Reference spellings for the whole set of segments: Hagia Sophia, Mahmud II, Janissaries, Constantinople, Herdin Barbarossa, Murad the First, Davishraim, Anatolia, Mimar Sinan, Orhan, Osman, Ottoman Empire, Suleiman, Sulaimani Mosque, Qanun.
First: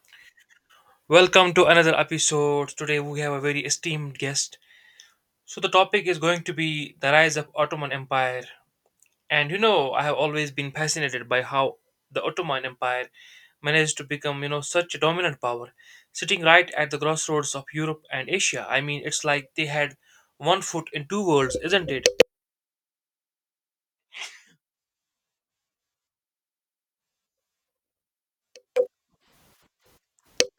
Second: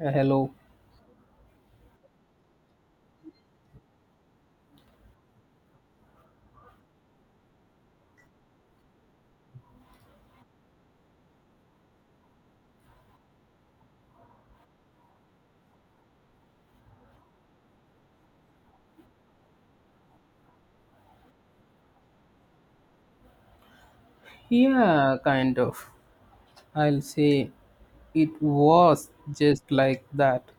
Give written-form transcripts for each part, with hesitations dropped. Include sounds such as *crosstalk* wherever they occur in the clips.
Hello. Welcome to another episode. Today we have a very esteemed guest. So the topic is going to be the rise of Ottoman Empire. And I have always been fascinated by how the Ottoman Empire managed to become, such a dominant power, sitting right at the crossroads of Europe and Asia. I mean, it's like they had one foot in two worlds, isn't it? Yeah, kind of. I'll say it was just like that. *laughs*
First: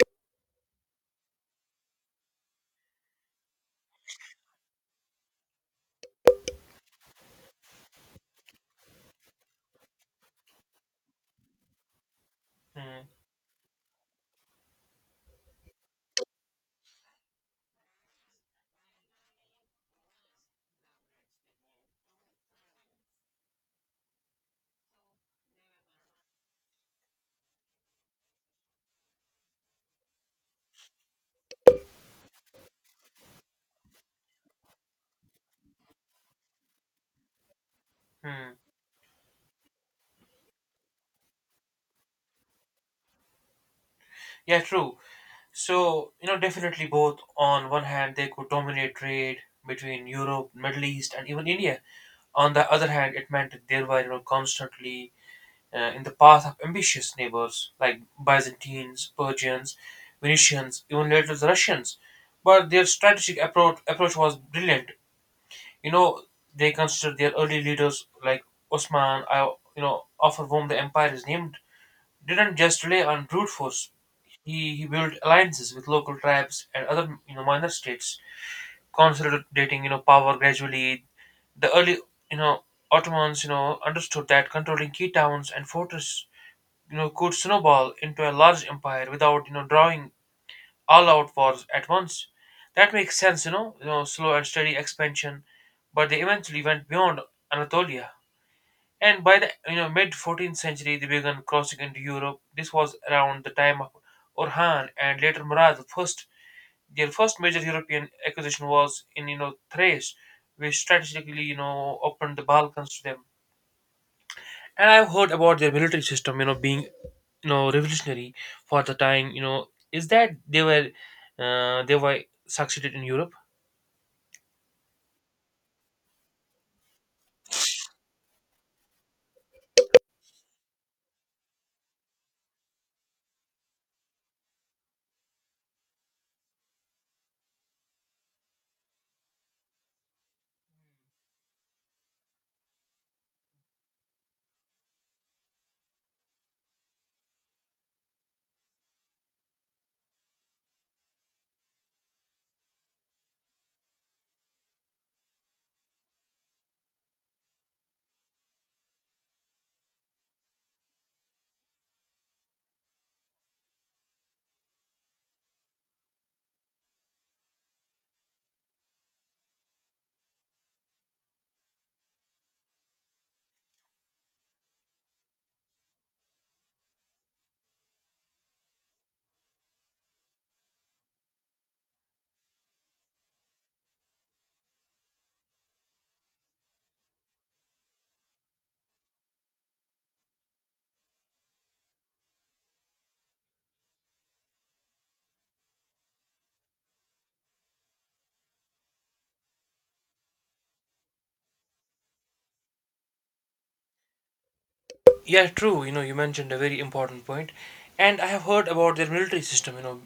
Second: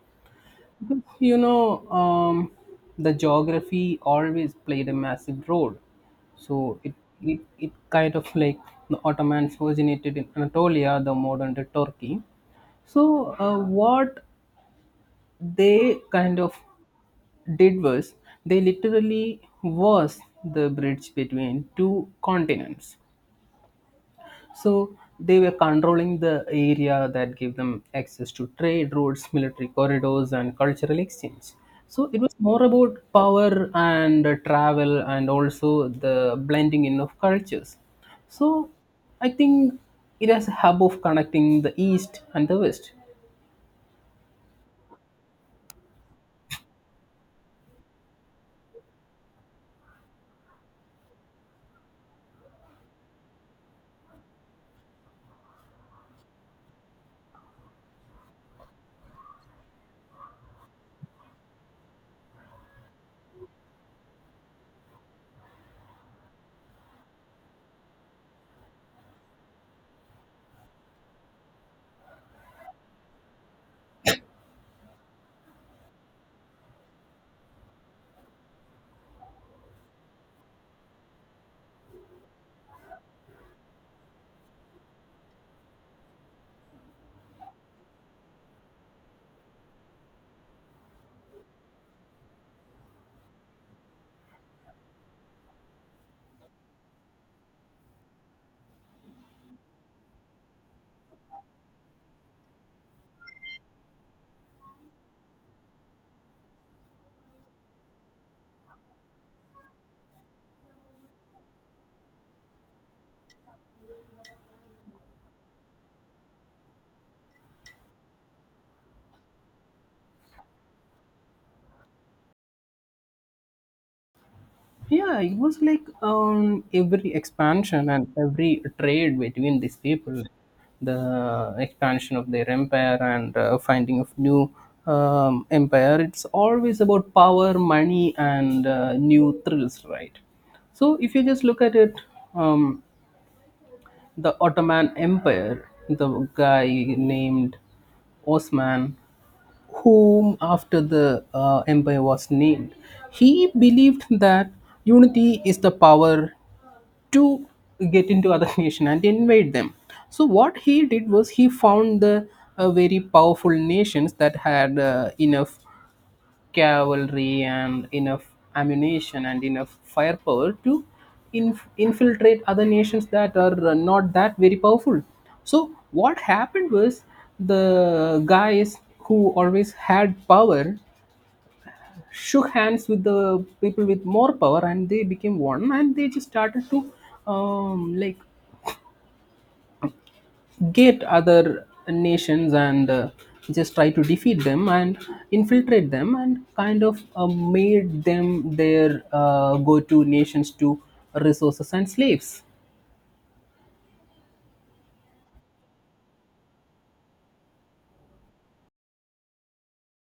Because the geography always played a massive role. So it kind of like the Ottomans originated in Anatolia, the modern day Turkey. Hmm, So what they kind of did was they literally was the bridge between two continents. So they were controlling the area that gave them access to trade routes, military corridors, and cultural exchange. So it was more about power and travel and also the blending in of cultures. hmm. So I think it has a hub of connecting the East and the West. Yeah, true. So, definitely both. On one hand, they could dominate trade between Europe, Middle East, and even India. On the other hand, it meant that they were constantly in the path of ambitious neighbors like Byzantines, Persians, Venetians, even later the Russians. But their strategic approach was brilliant. You know, they considered their early leaders like Osman, I, after whom the empire is named, didn't just rely on brute force. He built alliances with local tribes and other minor states, consolidating power gradually. The early you know Ottomans understood that controlling key towns and fortresses could snowball into a large empire without drawing all out wars at once. That makes sense, slow and steady expansion, but they eventually went beyond Anatolia. And by the mid 14th century, they began crossing into Europe. This was around the time of Orhan and later Murad the First. Their first major European acquisition was in Thrace, which strategically opened the Balkans to them. And I've heard about their military system, being revolutionary for the time. Is that they were succeeded in Europe? Yeah, it was like every expansion and every trade between these people, the expansion of their empire and finding of new empire. It's always about power, money, and new thrills, right? So if you just look at it, um, the Ottoman Empire, the guy named Osman, whom after the empire was named, he believed that unity is the power to get into other *laughs* nation and invade them. So what he did was he found the very powerful nations that had enough cavalry and enough ammunition and enough firepower to infiltrate other nations that are not that very powerful. So, what happened was the guys who always had power shook hands with the people with more power and they became one and they just started to um, like get other nations and just try to defeat them and infiltrate them and kind of made them their go-to nations to resources and slaves. Yeah, true. You mentioned a very important point, and I have heard about their military system. You know,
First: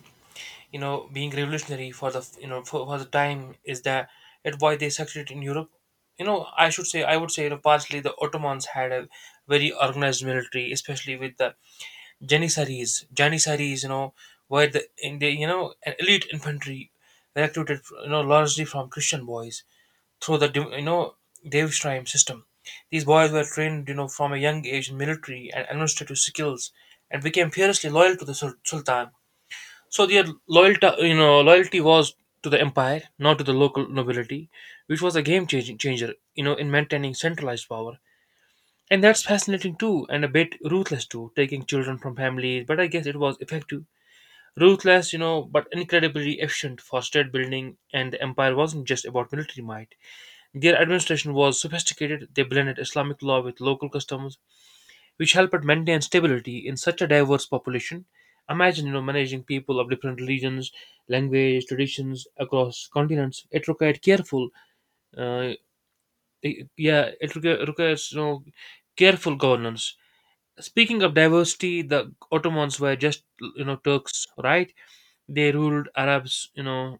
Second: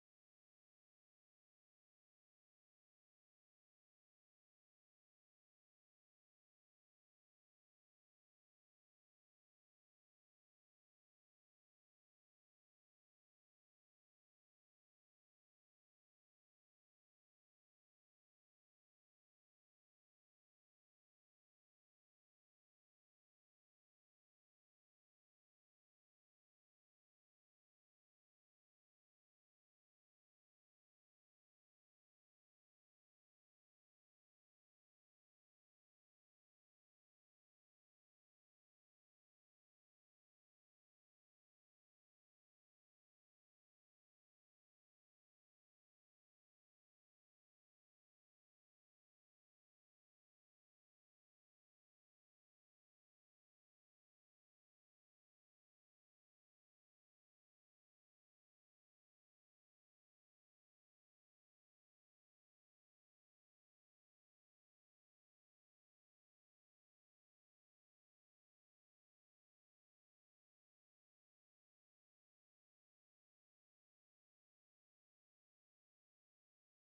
you know Being revolutionary for the you know for the time is that at why they succeeded in europe I should say I would say partially the ottomans had a very organized military especially with the janissaries were the in the an elite infantry recruited largely from christian boys through the Davishraim system these boys were trained from a young age in military and administrative skills and became fiercely loyal to the sultan so their loyalty was to the empire, not to the local nobility, which was a game changing changer, in maintaining centralized power. And that's fascinating too, and a bit ruthless too, taking children from families. But I guess it was effective, ruthless, but incredibly efficient for state building. And the empire wasn't just about military might. Their administration was sophisticated. They blended Islamic law with local customs, which help it maintain stability in such a diverse population. Imagine, managing people of different religions, language, traditions across continents. It required careful, uh, yeah, it requires careful governance. Speaking of diversity, the Ottomans were just Turks, right? They ruled Arabs,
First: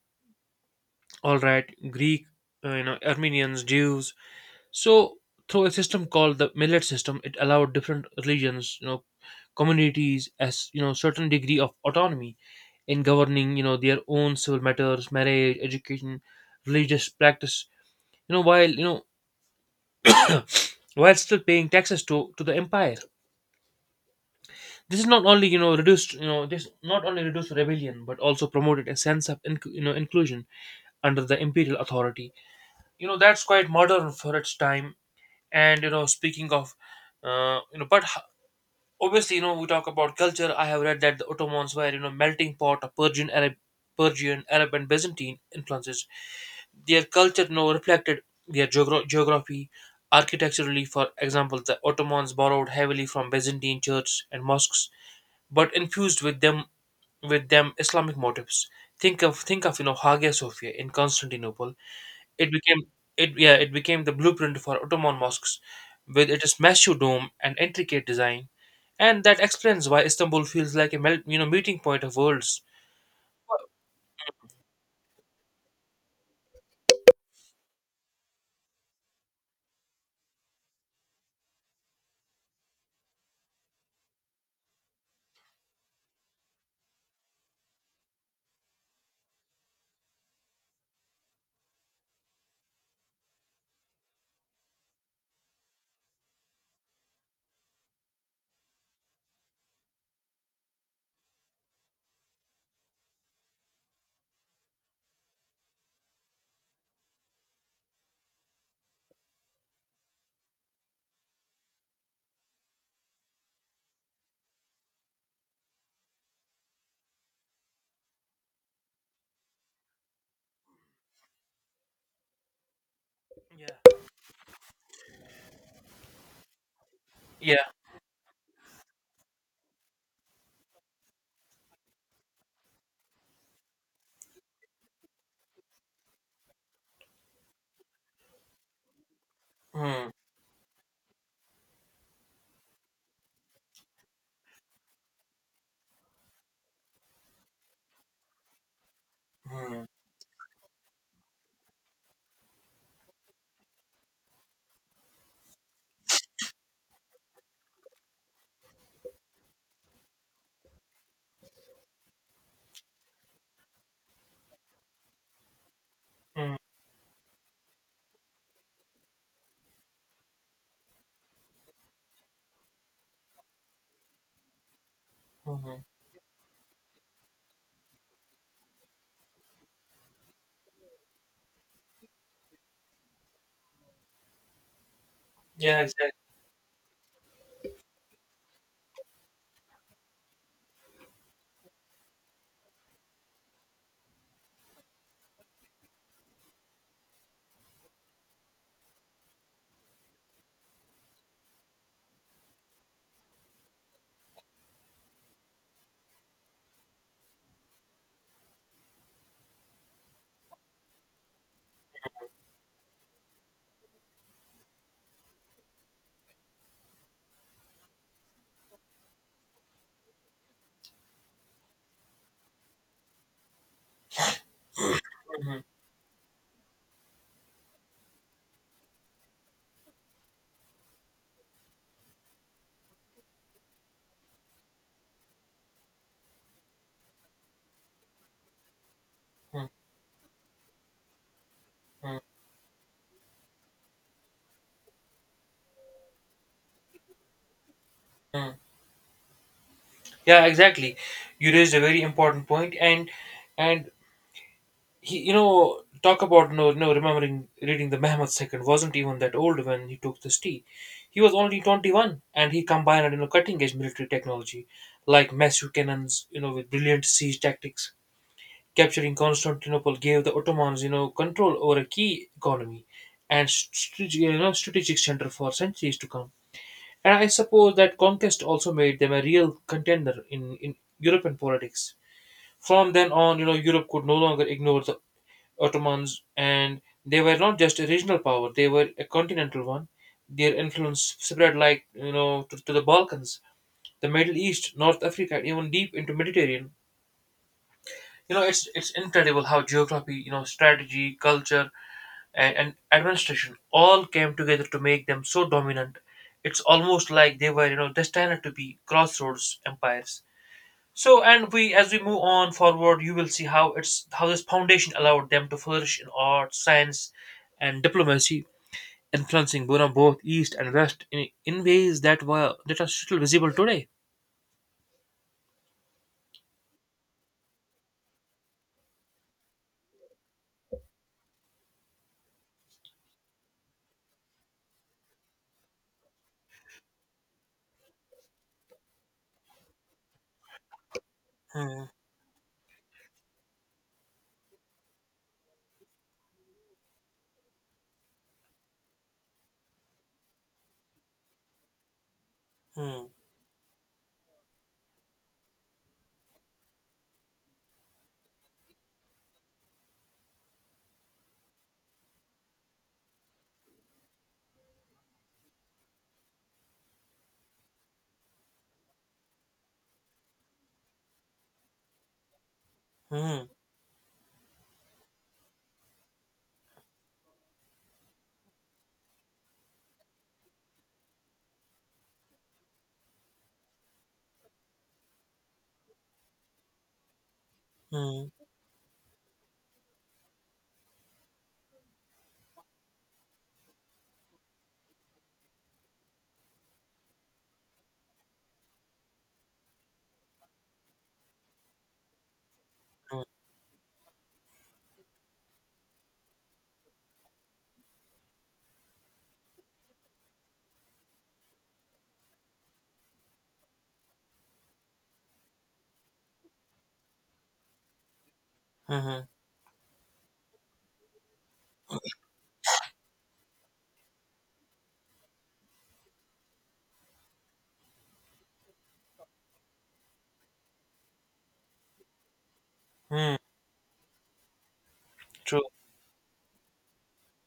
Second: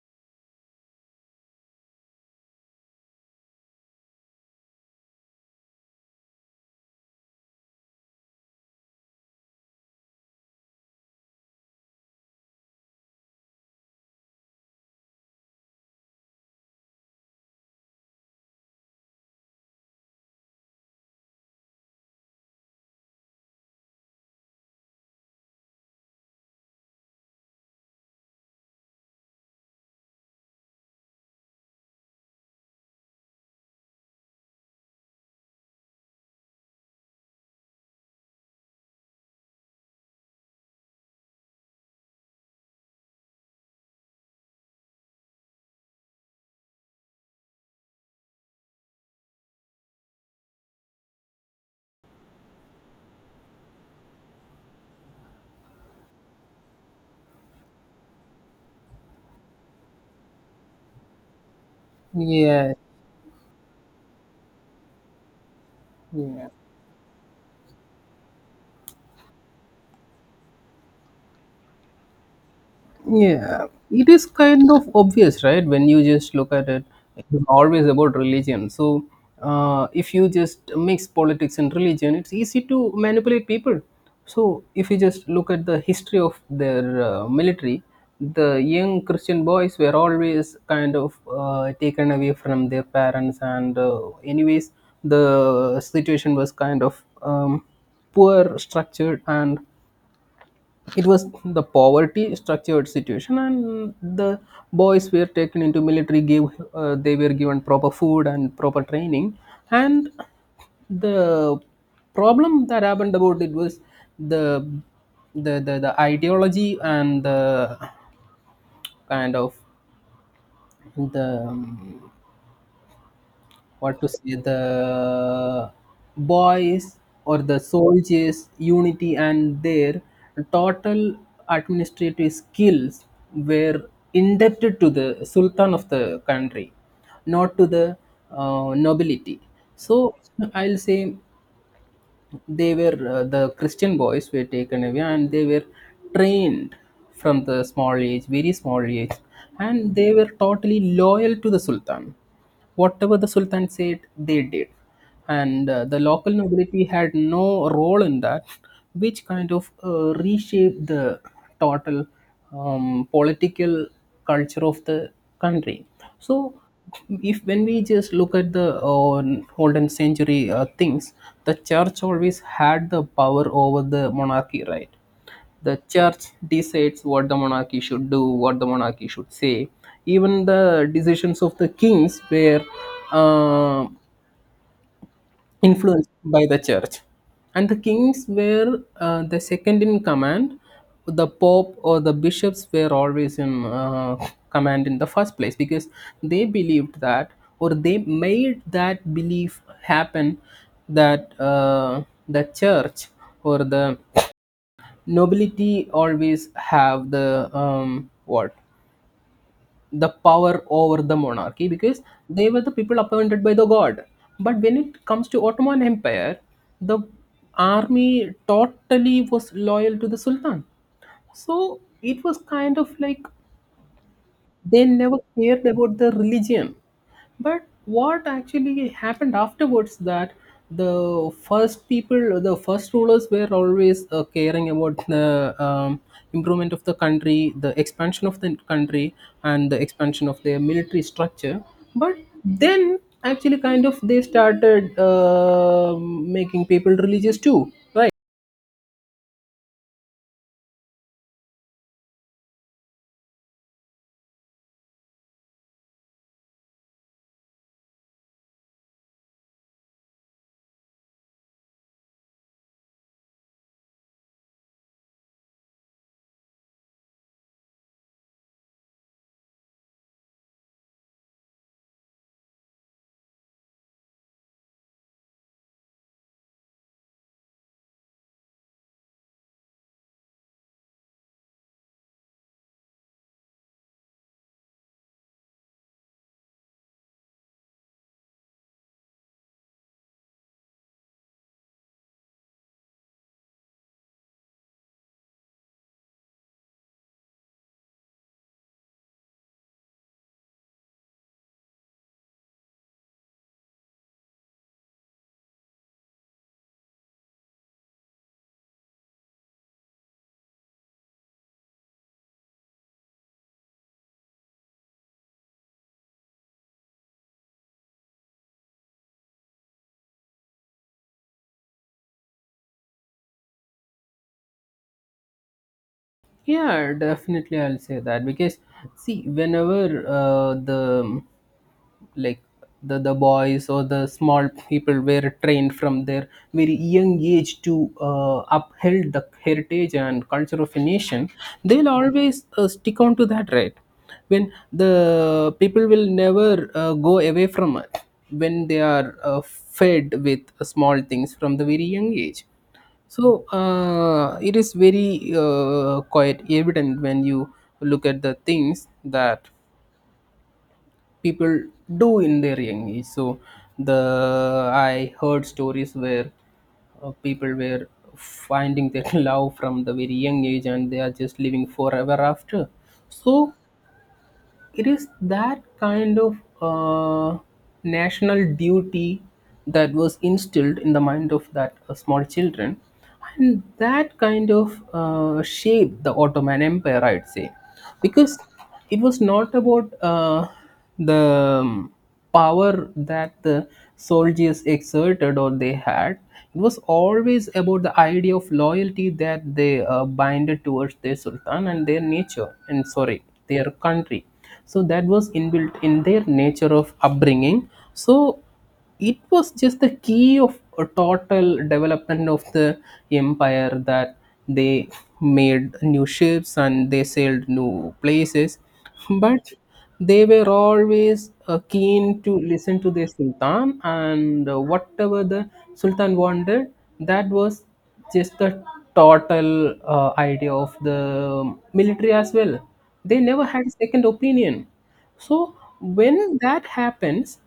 all right, Greek, Armenians, Jews, so through a system called the millet system, it allowed different religions, communities as certain degree of autonomy in governing their own civil matters, marriage, education, religious practice. You know while you know while still paying taxes to the empire. This is not only reduced, this not only reduced rebellion but also promoted a sense of inclusion under the imperial authority. That's quite modern for its time. And you know speaking of But obviously, we talk about culture. I have read that the Ottomans were, melting pot of Persian, Arab, and Byzantine influences. Their culture, reflected their geography. Architecturally, for example, the Ottomans borrowed heavily from Byzantine churches and mosques, but infused with them Islamic motifs. Think of Hagia Sophia in Constantinople, it Yeah. became it became the blueprint for Ottoman mosques, with Yeah. its massive dome and intricate design, and that explains why Istanbul feels like a meeting point of worlds. Yeah, it is kind of obvious, right? When you just look at it, it's always about religion. So, if you just mix politics and religion, it's easy to manipulate people. So, if you just look at the history of their military, the young Christian boys were always kind of taken away from their parents, and anyways, the situation was kind of poor structured and it was the poverty structured situation and the boys were taken into military gave they were given proper food and proper training and the problem that happened about it was the the ideology and the kind of the Yeah. what to say the boys or the Yeah. soldiers unity and their total administrative skills were indebted to the sultan of the country, not to the nobility. So Hmm. I'll say they were the Christian boys were taken away and they were trained from the small age very small age Hmm. and they were totally loyal to the sultan. Whatever the sultan said they did, and the local nobility had no role in that, which kind of reshaped the total political culture of the country. So, Mm, if when we just look at the golden century things, the church always had the power over the monarchy, right? The mhm. church decides what the monarchy should do, what the monarchy should say. Even the decisions of the kings were uh, Yeah, influenced exactly. by the church. And the kings were the second in command. The pope or the bishops were always in command in the first place because they believed that, or they made that belief happen that the church or the nobility always have the what the power over the monarchy because they were the people appointed by the God. But when it comes to Ottoman Empire, the army totally was loyal to the sultan. So it was kind of like they never Hmm. cared about the religion. But what actually happened afterwards that the first people, the first rulers, were always caring about the improvement of the country, the expansion of the country, Hmm. and the expansion of their military structure. But Hmm. then actually kind of they started making people religious too, right? Hmm. Yeah, exactly. You raised a very important point, and he you know talk about no no remembering reading the Mahmud second wasn't even that old when he took this tea. He was only 21 and he combined cutting edge military technology like massive cannons, with brilliant siege tactics. Capturing Constantinople gave the Ottomans, control over a key economy and strategic center for centuries to come. And I suppose that conquest also made them a real contender in European politics. From then on, Europe could no longer ignore the Ottomans, and they were not just a regional power; they were a continental one. Their influence spread like to the Balkans, the Middle East, North Africa, and even deep into Mediterranean. It's incredible how geography, strategy, culture, and administration all came together to make them so dominant. It's almost like they were, destined to be crossroads empires. So, and we, as we move on forward, you will see how it's how this foundation allowed them to flourish in art, science, and diplomacy, influencing Burma both east and west in ways that are still visible today. Yeah, definitely, I'll say that. Because see, whenever like the boys or the small people were trained from their very young age to uphold the heritage and culture of a nation, Hmm, they'll always stick on to that, right? When the people will never go away from it, when they are fed with small things from the very young age. hmm, So it is very quite evident when you look at the things that people do in their young age. So the I heard stories where people were finding their *laughs* love from the very young age and they are just living forever after. hmm, So it is that kind of national duty that was instilled in the mind of that small children, and that kind of shaped the Ottoman Empire, I'd say. hmm, Because it was not about the power that the soldiers exerted or they had. It was always about the idea of loyalty that they binded towards their sultan and their nature, and hmm, sorry, their country. So that was inbuilt in their nature of upbringing. So it was just the key of a total development of the empire that they made new ships and they sailed new places. hmm, But they were always keen to listen to their sultan, and whatever the sultan wanted, that was just the total idea of the military as well. They hmm. never had a second opinion. So True. when that happens,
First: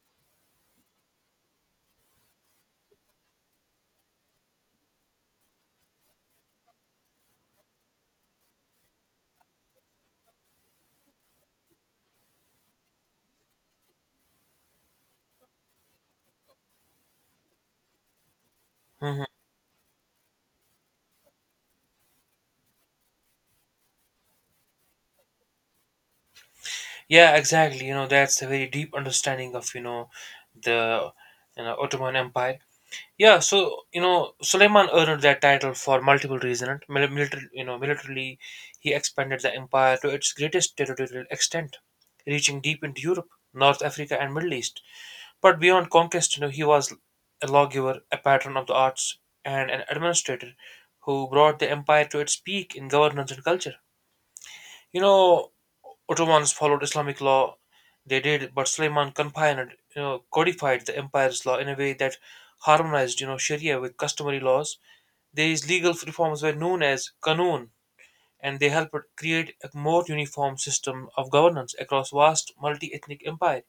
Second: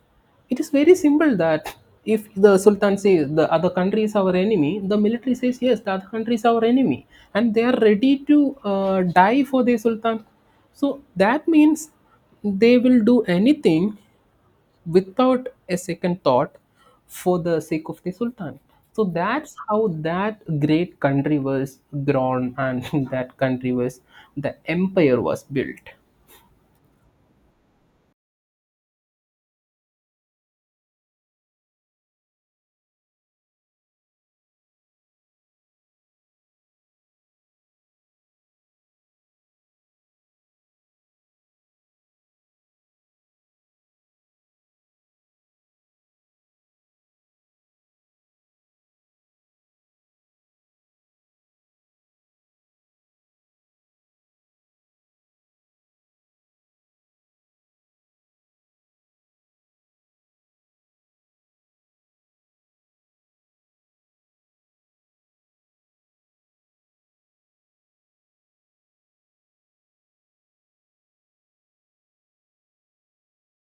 it is very simple that if the Sultan says the other country is our enemy, the military says yes, the other country is our enemy, and they are ready to die for their Sultan. So that means they will do anything without a second thought for the sake of the Sultan. So Hmm. that's how that great country was grown and *laughs* that country was, the empire was built. Yeah, exactly. That's a very deep understanding of the Ottoman Empire. Yeah, so Suleiman earned that title for multiple reasons. Military, militarily, he expanded the empire to its greatest territorial extent, reaching deep into Europe, North Africa, and Middle East. But beyond conquest, he was a lawgiver, a patron of the arts, and an administrator who brought the empire to its peak in governance and culture. You know, Ottomans followed Islamic law, they did, but Suleiman codified the empire's law in a way that harmonized, Sharia with customary laws. These legal reforms were known as Qanun, and they helped create a more uniform system of governance across vast multi-ethnic empire.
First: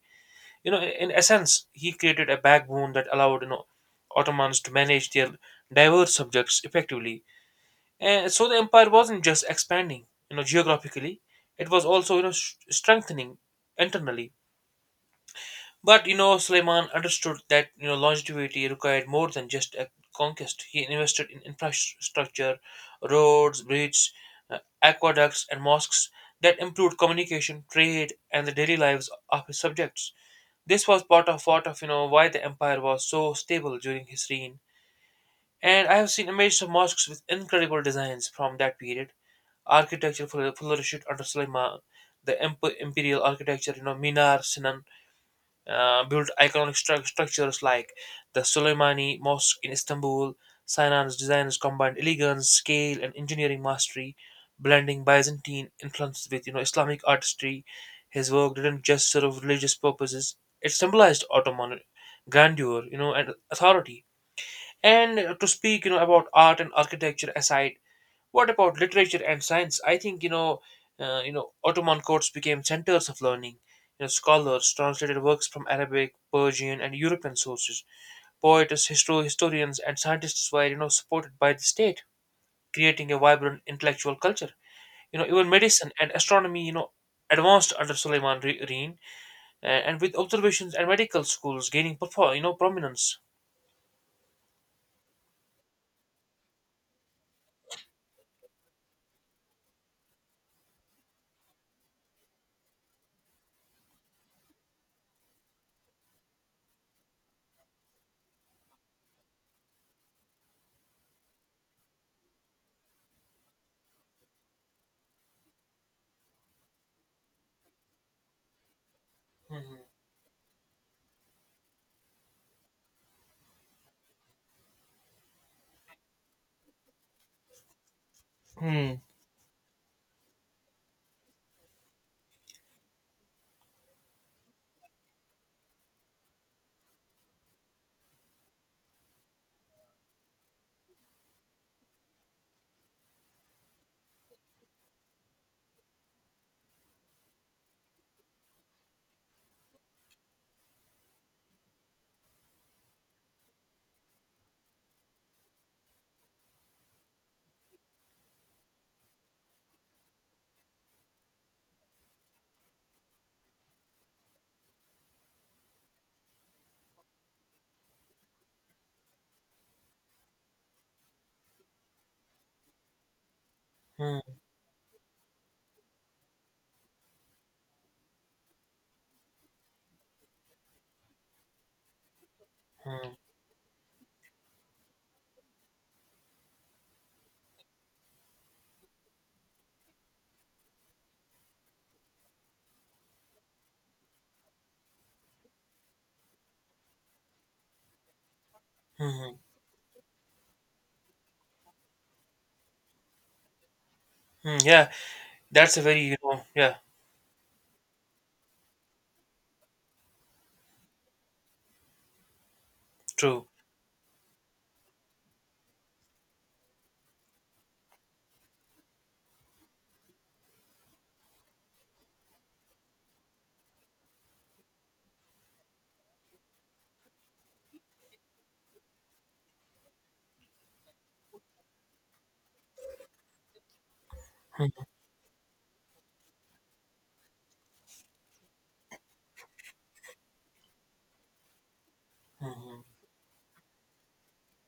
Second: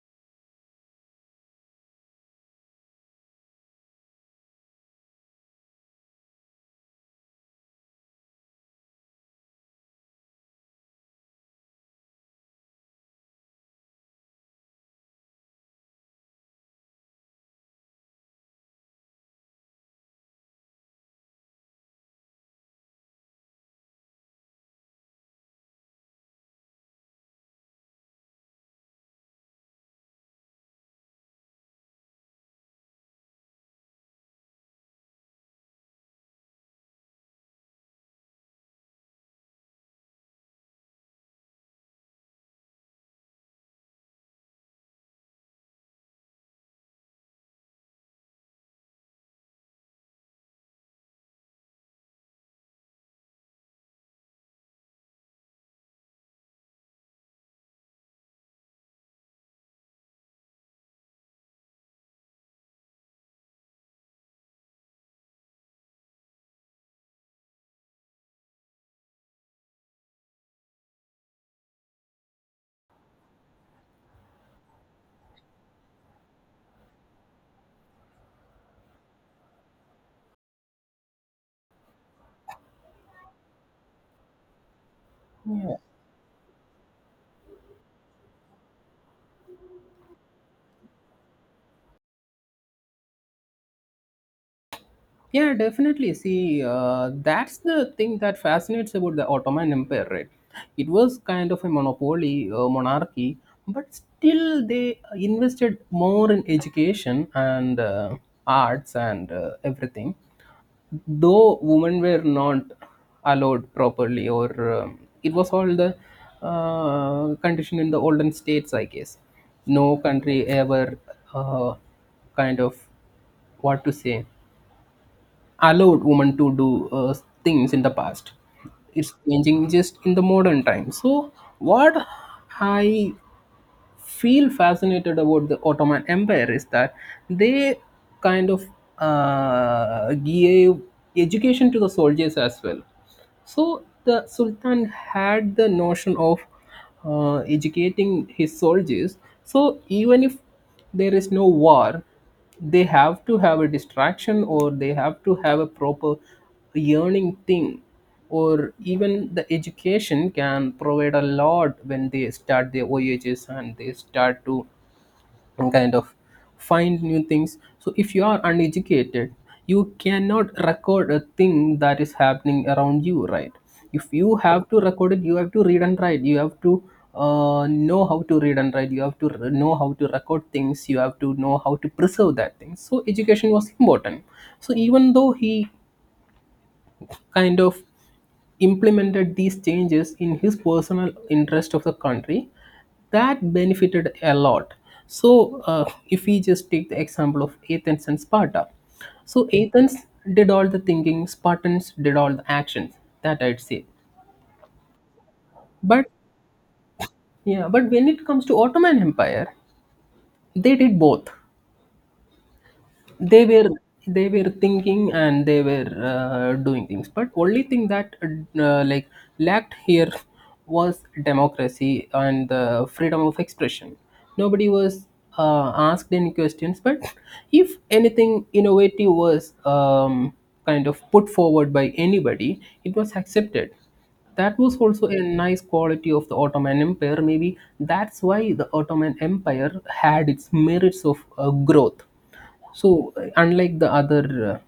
In essence, he created a backbone that allowed, Ottomans to manage their diverse subjects effectively and so the empire wasn't just expanding, geographically; it was also, strengthening internally. But Suleiman understood that longevity required more than just a conquest. He invested in infrastructure, roads, bridges, aqueducts, and mosques that improved communication, trade, and the daily lives of his subjects. This was part of why the empire was so stable during his reign. And I have seen images of mosques with incredible designs from that period. Architecture flourished under Sulaiman. The imperial architecture, Minar Sinan built iconic structures like the Sulaimani Mosque in Istanbul. Sinan's designers combined elegance, scale, and engineering mastery, blending Byzantine influences with Islamic artistry. His work didn't just serve religious purposes; it symbolized Ottoman grandeur, and authority and to speak, about art and architecture aside, what about literature and science? I think Ottoman courts became centers of learning. Scholars translated works from Arabic, Persian, and European sources. Poets, historians, and scientists were supported by the state, creating a vibrant intellectual culture. Even medicine and astronomy, advanced under Suleiman Reen, and with observations and medical schools gaining, prominence. Yeah, definitely. See, that's the thing that fascinates about the Ottoman Empire, right? It was kind of a monopoly, monarchy, but still they invested more in education and arts and everything. Though women were not allowed properly, or it was all the condition in the olden states, I guess. Mhm. No country ever uh, kind of what to say allowed women to do things in the past. Hmm. It's changing just in the modern time. So, what I feel fascinated about the Ottoman Empire is that they kind of gave education to the soldiers as well. So the Sultan had the notion of educating his soldiers. So even if there is no war, they have to have a distraction or they have to have a proper yearning thing. Or even the education can provide a lot when they start their voyages and they start to and kind of find new things. So if you are uneducated, you cannot record a thing that is happening around you, right? If you Mhm. have to record it, you have to read and write, you have to know how to read and write, you have to know how to record things, you have to know how to preserve that thing. So education was important. So even though he kind of implemented these changes in his personal interest of the country, that benefited a lot. So if we just take the example of Athens and Sparta, Mhm. so Athens did all the thinking, Spartans did all the actions, that I'd say. Mm, yeah, that's a very But yeah, but when it comes to Ottoman Empire, they did both. they true. were they were thinking and they were doing things. But only thing that uh, like lacked here was democracy and the freedom of expression. Nobody was asked any questions, but if anything innovative was kind of put forward by anybody, it was accepted. That was also a nice quality of the Ottoman Empire. Maybe that's why the Ottoman Empire had its merits of growth. Hmm. So, unlike the other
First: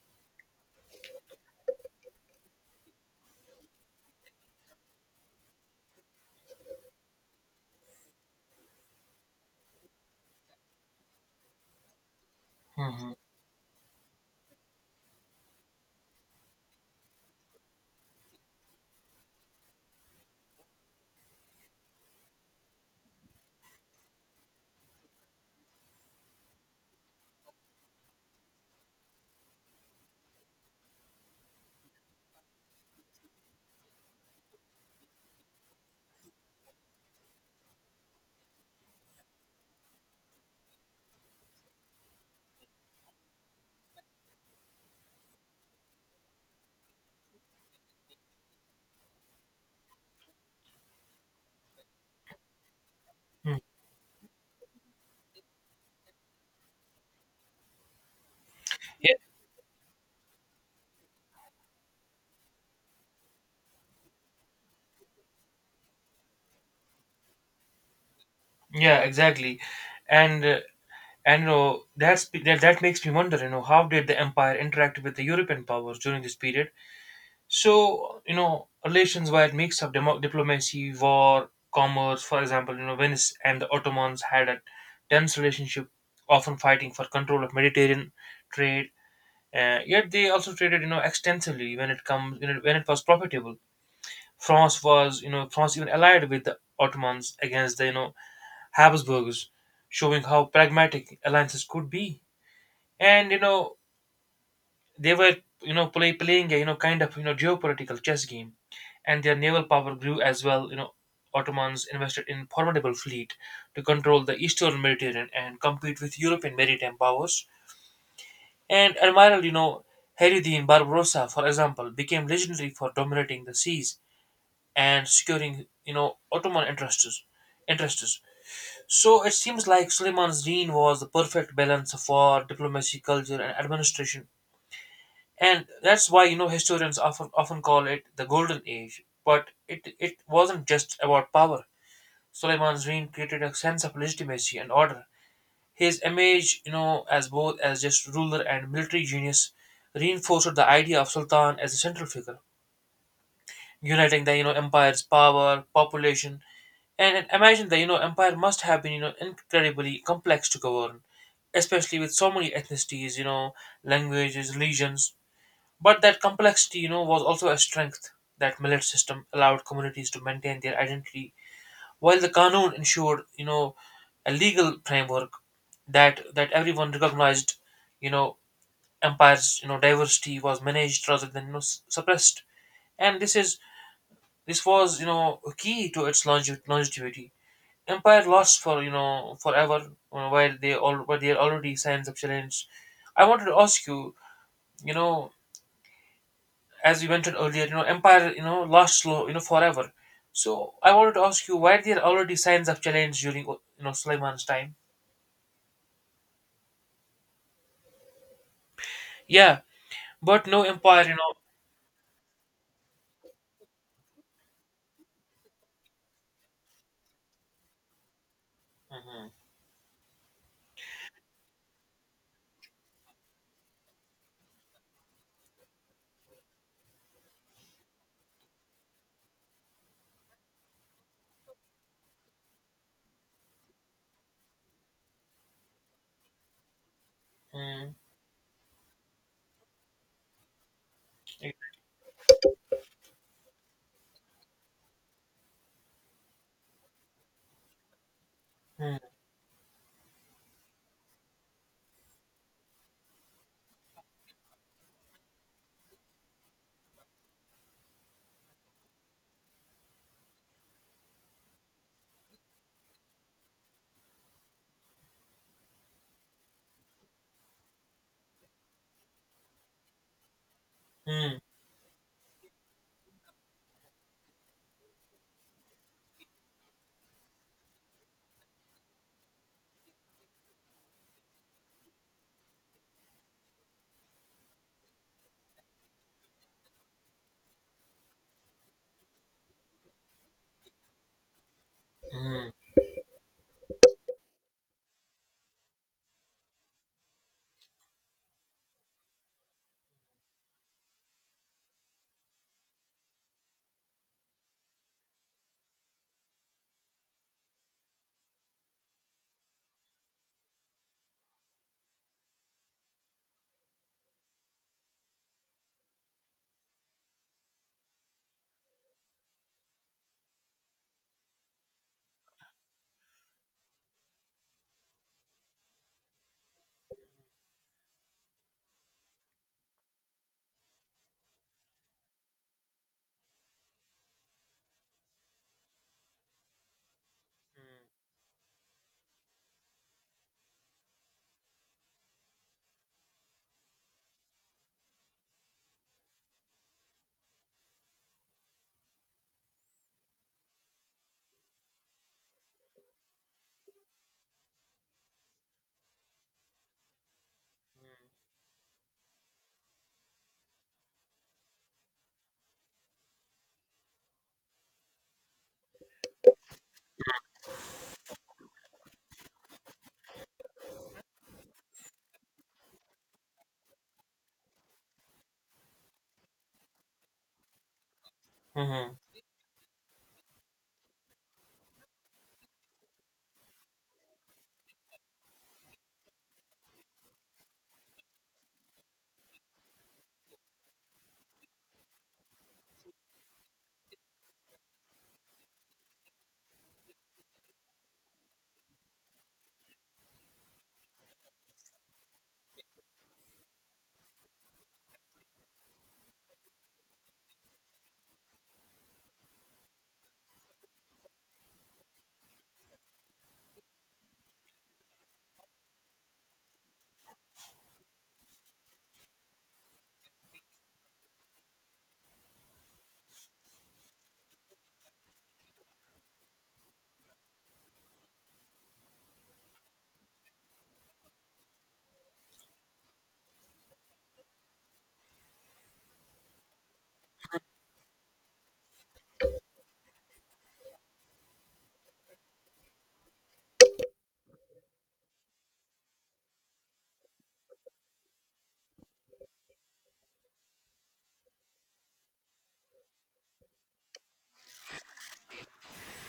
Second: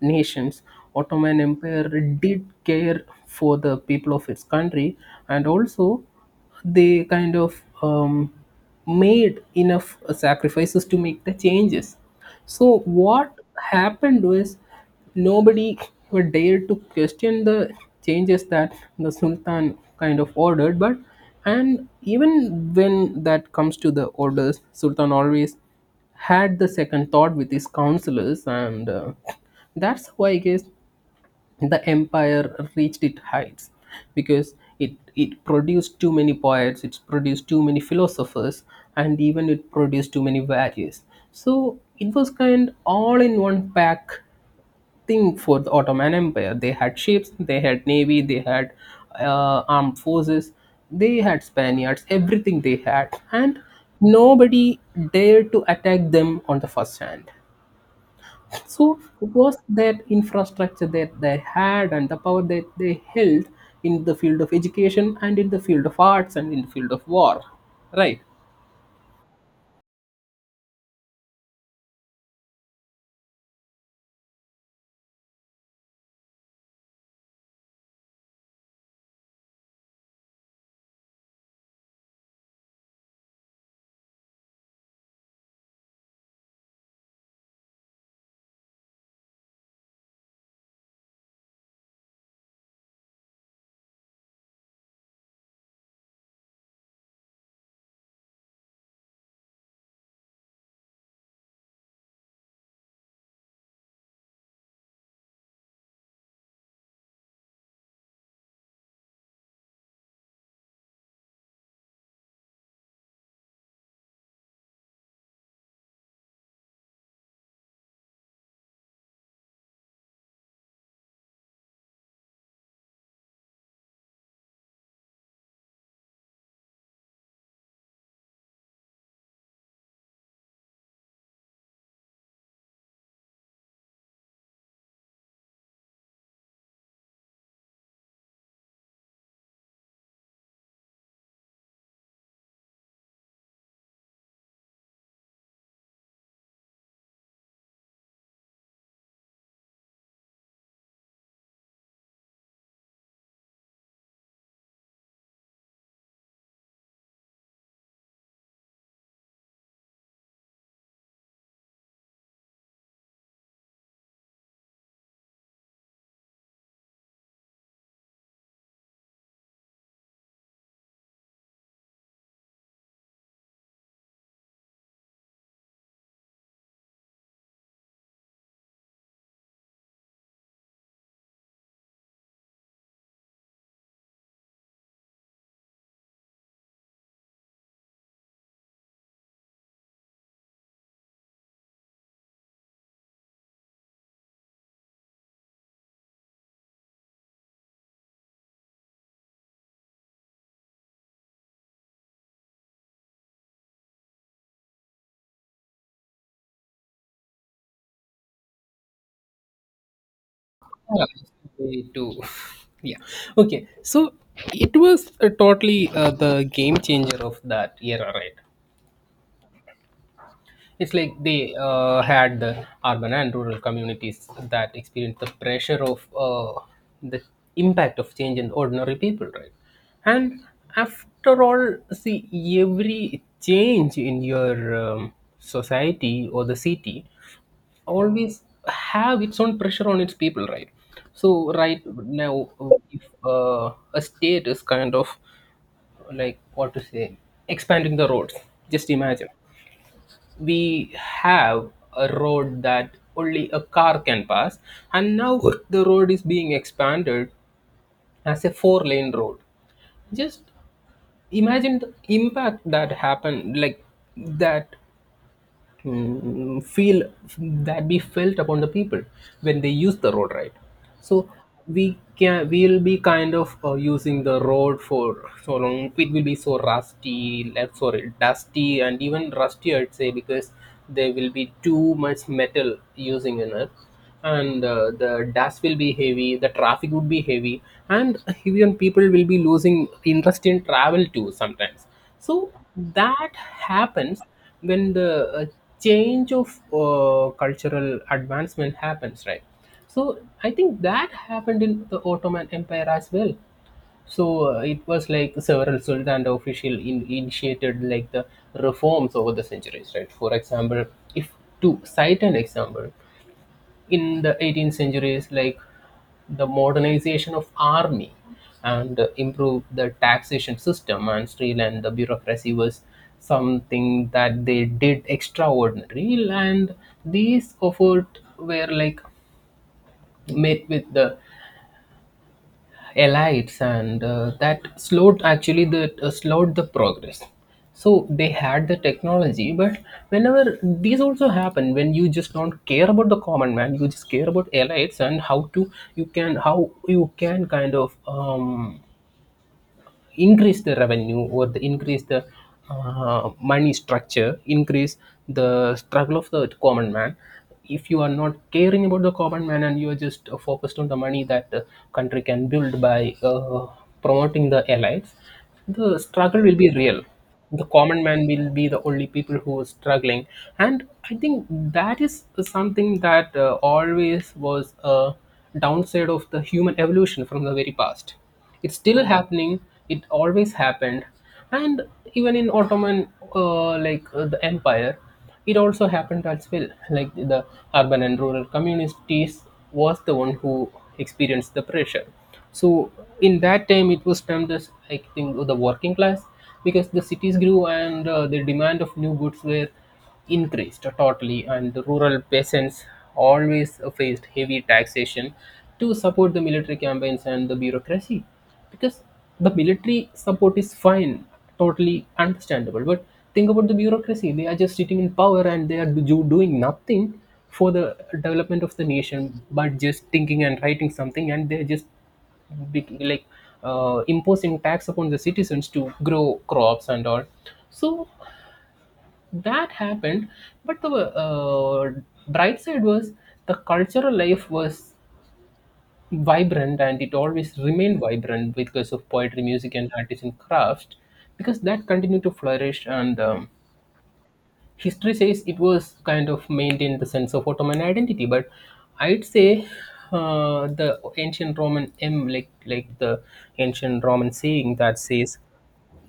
nations, Ottoman Empire did care for the people of its country, and also they kind of made enough sacrifices to make the changes. So, Hmm. what happened was nobody would dare to question the changes that the Sultan kind of ordered, but and even when that comes to the orders, Sultan always had the second thought with his counselors, and that's why I guess the empire reached its heights because it produced too many poets, it produced too many philosophers, and even it produced too many values. So it was kind all in one pack thing for the Ottoman Empire. They had ships, they had navy, they had armed forces, they had Spaniards, everything they had, Mm. and nobody dared to attack them on the first hand. So Yeah, it was that infrastructure that they had and the power that they held in the field of education and in the field of arts and in the field of war, right? yeah, exactly, and uh, and that makes me wonder how did the empire interact with the European powers during this period? So relations were a mix of diplomacy, war, commerce. For example, Venice and the Ottomans had a tense relationship, often fighting for control of Mediterranean trade. Yet they also traded extensively when it comes when it was profitable. France was, you know, France even allied with the Ottomans against the, Habsburgs, showing how pragmatic alliances could be. And they were, playing a, geopolitical chess game, and their naval power grew as well. Ottomans invested in formidable fleet to control the eastern Mediterranean and compete with European maritime powers. And Admiral, Heridin Barbarossa, for example, became legendary for dominating the seas and securing, Ottoman interests. So it seems like Suleiman's reign was the perfect balance of war, diplomacy, culture, and administration. And that's why, historians often call it the Golden Age. But it wasn't just about power. Suleiman's reign created a sense of legitimacy and order. His image, as both as just ruler and military genius, reinforced the idea of Sultan as a central figure, uniting the empire's power, population, and imagine the empire must have been incredibly complex to govern, especially with so many ethnicities, languages, religions. But that complexity, was also a strength. That millet system allowed communities to maintain their identity, while the Qanun ensured, a legal framework that everyone recognized. You know, empire's diversity was managed rather than suppressed, and this was key to its longevity. Empire lost for forever, while they all were there already signs of challenge. I wanted to ask you, you know, as we mentioned earlier, Empire, lost slow, forever. So I wanted to ask you, why there already signs of challenge during Sulaiman's time? Yeah, but no Empire, Yeah, you know. me too. *laughs* Yeah. Okay. So it was totally the game changer of that era, right? Mhm, It's like they had the urban and rural communities that experienced the pressure of the impact of change in ordinary people, right? And after all, see, every change in your society or the city mhm, always have its own pressure on its people, right? So right now, if a state is kind of, like, what to say, expanding the roads. Just mhm, imagine we have a road that only a car can pass, and now the road is being expanded as a four-lane road. Just imagine the impact that happened, like that feel, that be felt upon the people when they use the road, right? So mhm, we'll be kind of using the road for so long, it will be so rusty, left, sorry, dusty and even rusty, I'd say, because there will be too much metal using in it, and the dust will be heavy, the traffic would be heavy, and even people will be losing interest in travel too sometimes. mhm, So mhm, that happens when the uh, change of cultural advancement happens, right? So I think that happened in the Ottoman Empire as well. So it was like several sultan initiated like the reforms over the centuries, right? For example, if to cite an example, in the 18th century is like the modernization of army, and improve the taxation system and streamline the bureaucracy was something that they did extraordinary. And these efforts were like met with the elites and that slowed actually that slowed the progress. So they had the technology, but whenever these also happen, when you just don't care about the common man, you just care about elites and how to, you can how you can kind of increase the revenue, or the increase the money structure, increase the struggle of the common man. If you are not caring about the common man, and you are just focused on the money that the country can build by promoting the allies, the struggle will be real. The common man will be the only people who are struggling. And I think that is something that always was a downside of the human evolution from the very past. It's mhm, still happening, it always happened. And even in Ottoman, the empire, it also happened as well. Like the urban and rural communities was the one who experienced the pressure. So in that time it was termed as, I think, the working class, because the cities grew and the demand of new goods were increased totally, and the rural peasants always faced heavy taxation to support the military campaigns and the bureaucracy. Because the military support is fine, totally understandable, but think about the bureaucracy. They are just sitting in power and they are doing nothing for the development of the nation, but just thinking and writing something, and they're just big, like, imposing tax upon the citizens to grow crops and all. So that happened. But the bright side was the cultural life was vibrant, and it always remained vibrant because of poetry, music and artisan craft, because that continued to flourish. And history says it was kind of maintained the sense of Ottoman identity. But I'd say the ancient Roman saying that says,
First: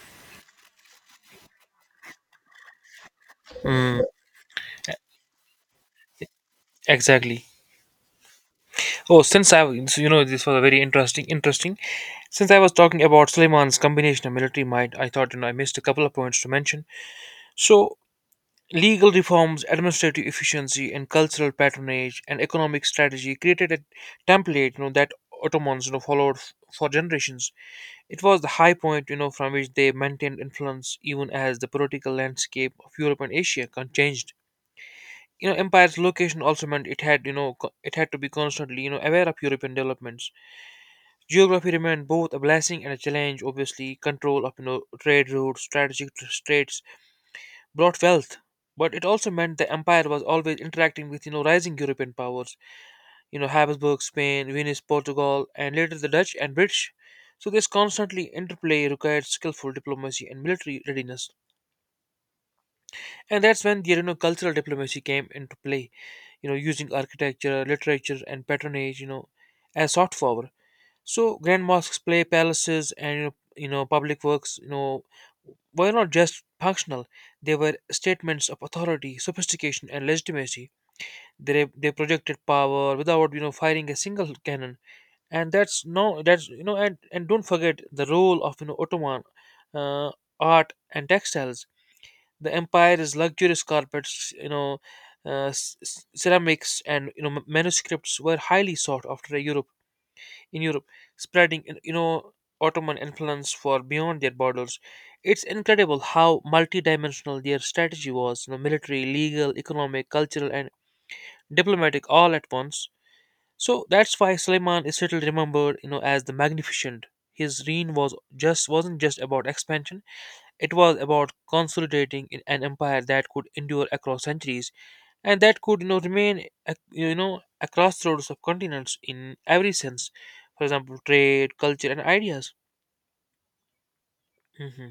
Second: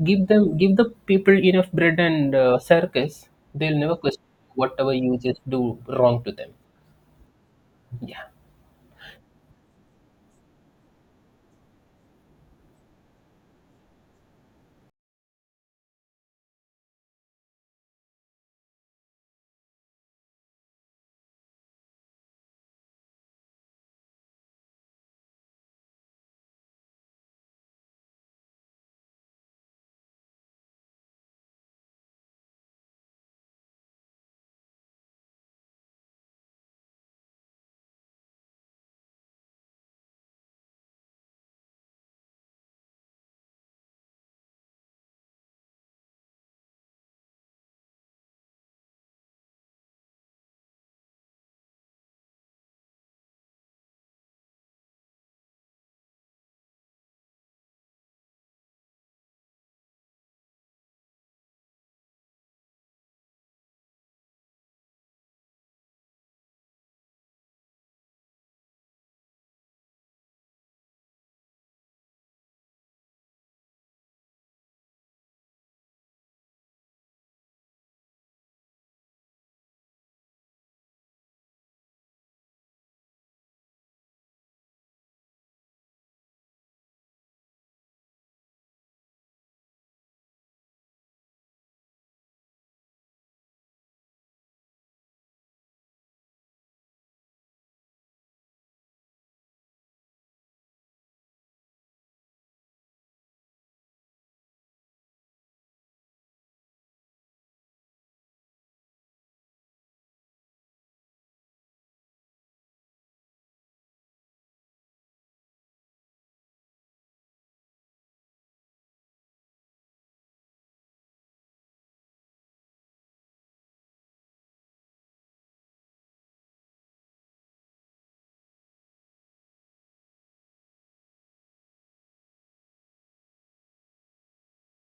give them, give the people enough bread and circus, they'll mhm. never Mm. question whatever you just do wrong to them. Exactly. Yeah. Oh, since I've this was a very interesting. Since I was talking about Suleiman's combination of military might, I thought I missed a couple of points to mention. So legal reforms, administrative efficiency, and cultural patronage and economic strategy created a template that Ottomans followed for generations. It was the high point from which they maintained influence even as the political landscape of Europe and Asia changed. Empire's location also meant it had, it had to be constantly, aware of European developments. Geography remained both a blessing and a challenge, obviously. Control of, trade routes, strategic straits brought wealth, but it also meant the empire was always interacting with, rising European powers, Habsburg, Spain, Venice, Portugal, and later the Dutch and British. So this constantly interplay required skillful diplomacy and military readiness. And that's when the, cultural diplomacy came into play, using architecture, literature, and patronage, as soft power. So grand mosques, play palaces, and public works, were not just functional; they were statements of authority, sophistication, and legitimacy. They projected power without firing a single cannon, and that's no that's and don't forget the role of Ottoman uh, art and textiles. The empire's luxurious carpets, you know. Ceramics and manuscripts were highly sought after in Europe, spreading Ottoman influence far beyond their borders. It's incredible how multidimensional their strategy was, military, legal, economic, cultural, and diplomatic all at once. So that's why Suleiman is still remembered, as the Magnificent. His reign was just wasn't just about expansion; it was about consolidating in an empire that could endure across centuries and that could remain a crossroads of continents in every sense, for example, trade, culture, and ideas. Hmm.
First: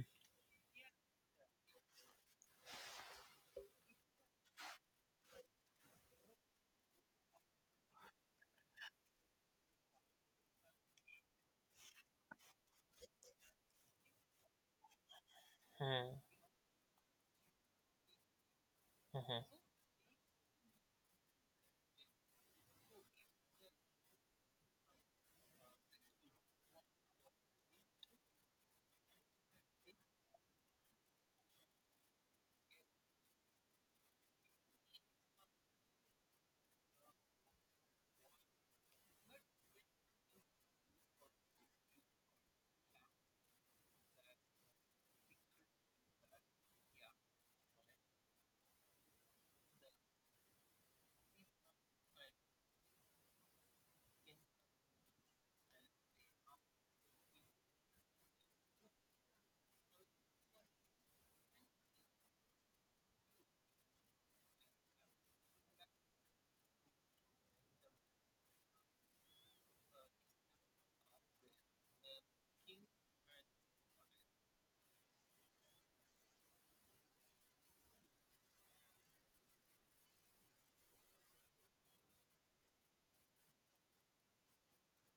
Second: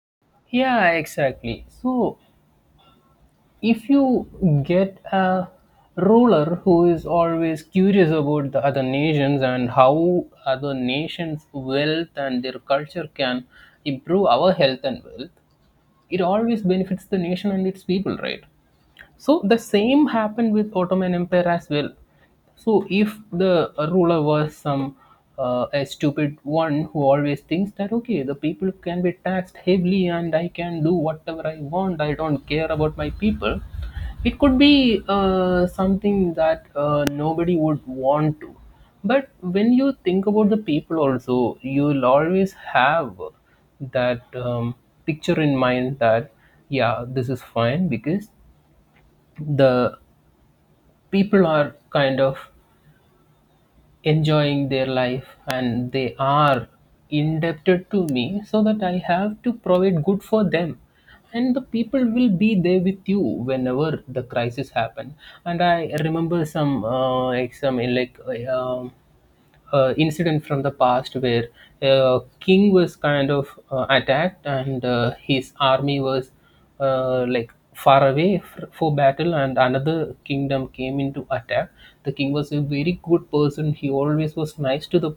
Yeah, exactly. So if you get a ruler who is always curious about the other nations and how other nations wealth and their culture can improve our health and wealth, it Hmm. always benefits the nation and its people, right? So the same happened with Ottoman Empire as well. So if the ruler was some a stupid one who always thinks that, okay, the people can be taxed heavily and I can do whatever I want, I don't care about my people, it could be something that nobody would want to. But when you think about the people also, you'll always have that picture in mind that, yeah, this is fine, because the people are kind of enjoying their life and they are indebted to me, so that I have to provide good for them. And the people will be there with you whenever the crisis happen. And I remember some incident from the past where king was kind of attacked, and his army was like far away for battle, and another kingdom came into attack. The king was a very good person, he always was nice to the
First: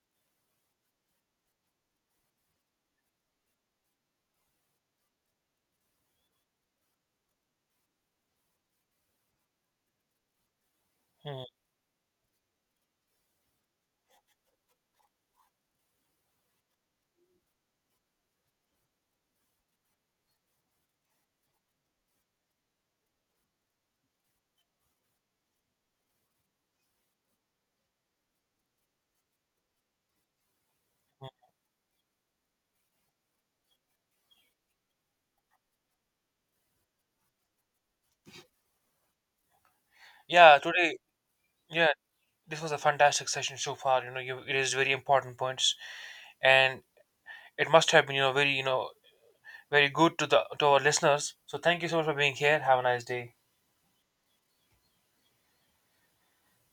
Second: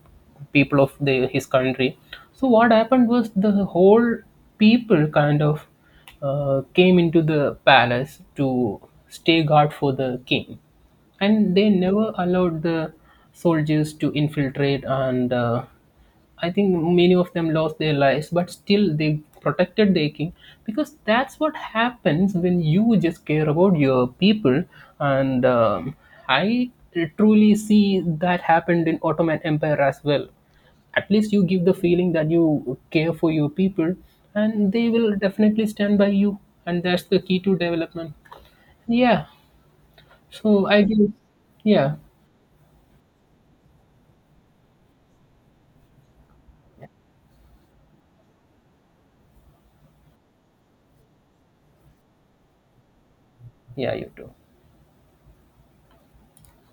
people of his country. So what happened was the whole people kind of came into the palace to stay guard for the king, Hmm. and they never allowed the soldiers to infiltrate. And I think many of them lost their lives, but still they protected their king, because that's what happens when you just care about your people. And I truly see that happened in Ottoman Empire as well. At least you give the feeling that you care for your people, and they will definitely stand by you, and that's the key to development. Yeah. Yeah. So I Today, do, yeah, yeah. this was a fantastic session so far. You raised very important points, and it must have been very very good to the to our listeners. So thank you so much for being here. Have a nice day. Yeah, you do.